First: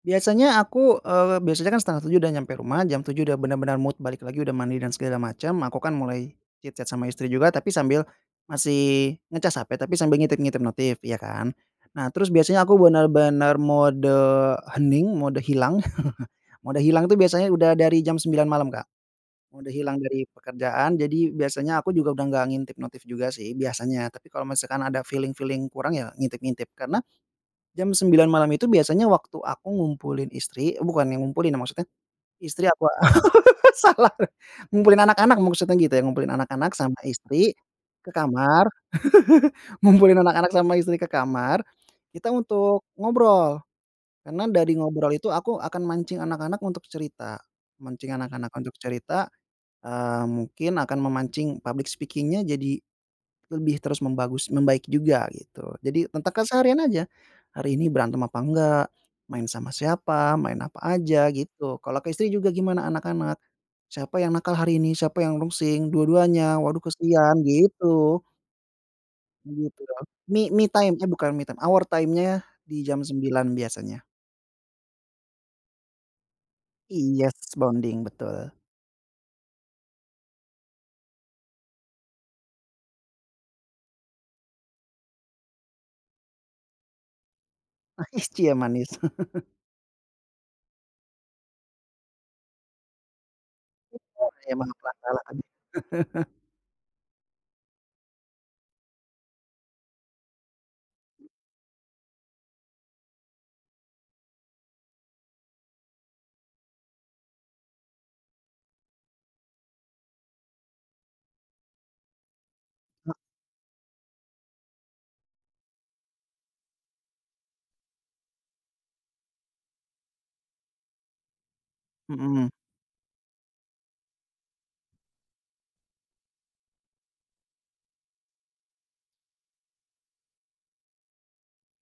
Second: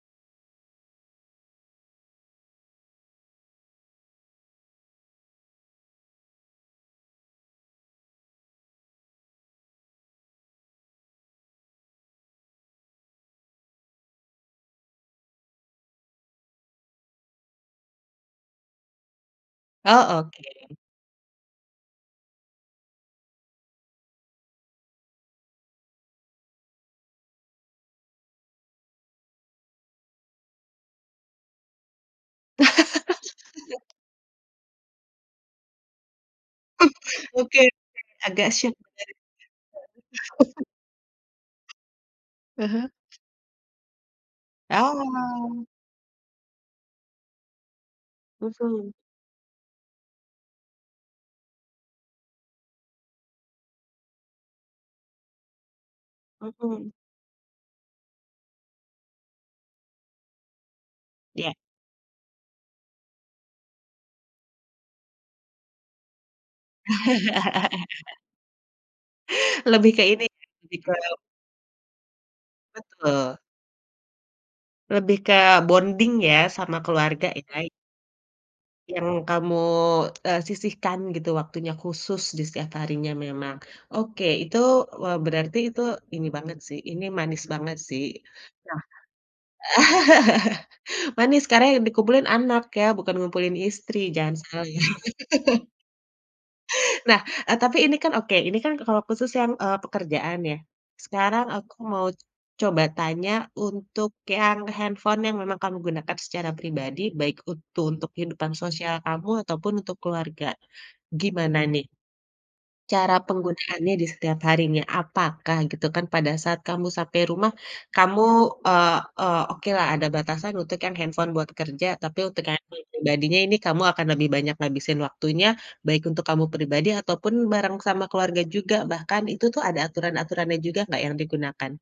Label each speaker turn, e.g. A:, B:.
A: Biasanya aku, eee, biasanya kan 6.30 udah nyampe rumah, jam 7.00 udah bener-bener mood balik lagi, udah mandi dan segala macam, aku kan mulai chit-chat sama istri juga, tapi sambil masih ngecas HP, tapi sambil ngintip-ngintip notif, iya, kan. Nah, terus biasanya aku bener-bener mode hening, mode hilang mode hilang itu biasanya udah dari jam 9.00 malam, Kak. Mode hilang
B: Oh,
A: dari
B: oke.
A: pekerjaan. Jadi, biasanya aku juga udah nggak ngintip notif juga sih, biasanya. Tapi kalau misalkan ada feeling-feeling kurang, ya ngintip-ngintip. Karena, jam 9.00 malam itu biasanya waktu aku ngumpulin istri eh, bukannya ngumpulin ya, maksudnya istri aku a salah. Ngumpulin anak-anak maksudnya gitu ya, ngumpulin anak-anak sama istri
B: Oke,
A: ke
B: agak
A: kamar
B: syok,.
A: ngumpulin
B: [unintelligible]
A: anak-anak sama istri ke kamar, kita
B: Ah
A: untuk
B: hah.
A: ngobrol. Karena dari ngobrol itu aku
B: Oh!
A: akan mancing anak-anak untuk cerita. Mancing anak-anak untuk
B: Mhm.
A: cerita, eee, mungkin akan memancing public speaking-nya jadi lebih terus membagus membaik juga, gitu. Jadi, tentang keseharian
B: Mhm.
A: aja, "Hari ini berantem apa enggak? Main sama siapa? Main apa aj?"
B: Iya.
A: gitu. Kalau ke istri juga, "Gimana anak-anak? Siapa yang nakal hari ini? Siapa yang rungsing? Dua-duanya? Waduh, kasihan," gitu. Gitu,
B: Lebih ke
A: dong.
B: ini
A: Me
B: nggak sih,
A: me
B: lebih ke
A: time. Eh, bukan me time, our time-nya di jam
B: Betul.
A: 9.00 biasanya.
B: Lebih ke bonding, ya, sama keluarga,
A: Iyes
B: ya?
A: bonding, betul.
B: Yang kamu, eee, sisihkan gitu waktunya khusus di setiap harinya memang. Oke, itu, eee, berarti itu ini banget sih, ini manis banget, sih.
A: Manis, cie,
B: Nah
A: manis.
B: manis, karena yang dikumpulin anak ya, bukan ngumpulin istri,
A: Betul,
B: jangan salah,
A: emang
B: ya.
A: [unintelligible] salah tadi.
B: Nah, eee, tapi ini kan oke, ini kan kalau khusus yang, eee, pekerjaan, ya. Sekarang aku mau coba tanya, untuk yang handphone yang memang kamu gunakan secara pribadi, baik untu untuk kehidupan sosial kamu, ataupun untuk keluarga. Gimana, nih
A: He
B: cara penggunaannya di setiap harinya? Apakah, gitu kan, pada saat kamu sampai rumah, kamu eee eee, okelah ada batasan untuk yang handphone buat kerja. Tapi, untuk
A: Mhm.
B: handphone yang pribadinya ini kamu akan lebih banyak ngabisin waktunya, baik untuk kamu pribadi ataupun bareng sama keluarga juga bahkan. Itu tuh ada aturan-aturannya juga nggak yang digunakan?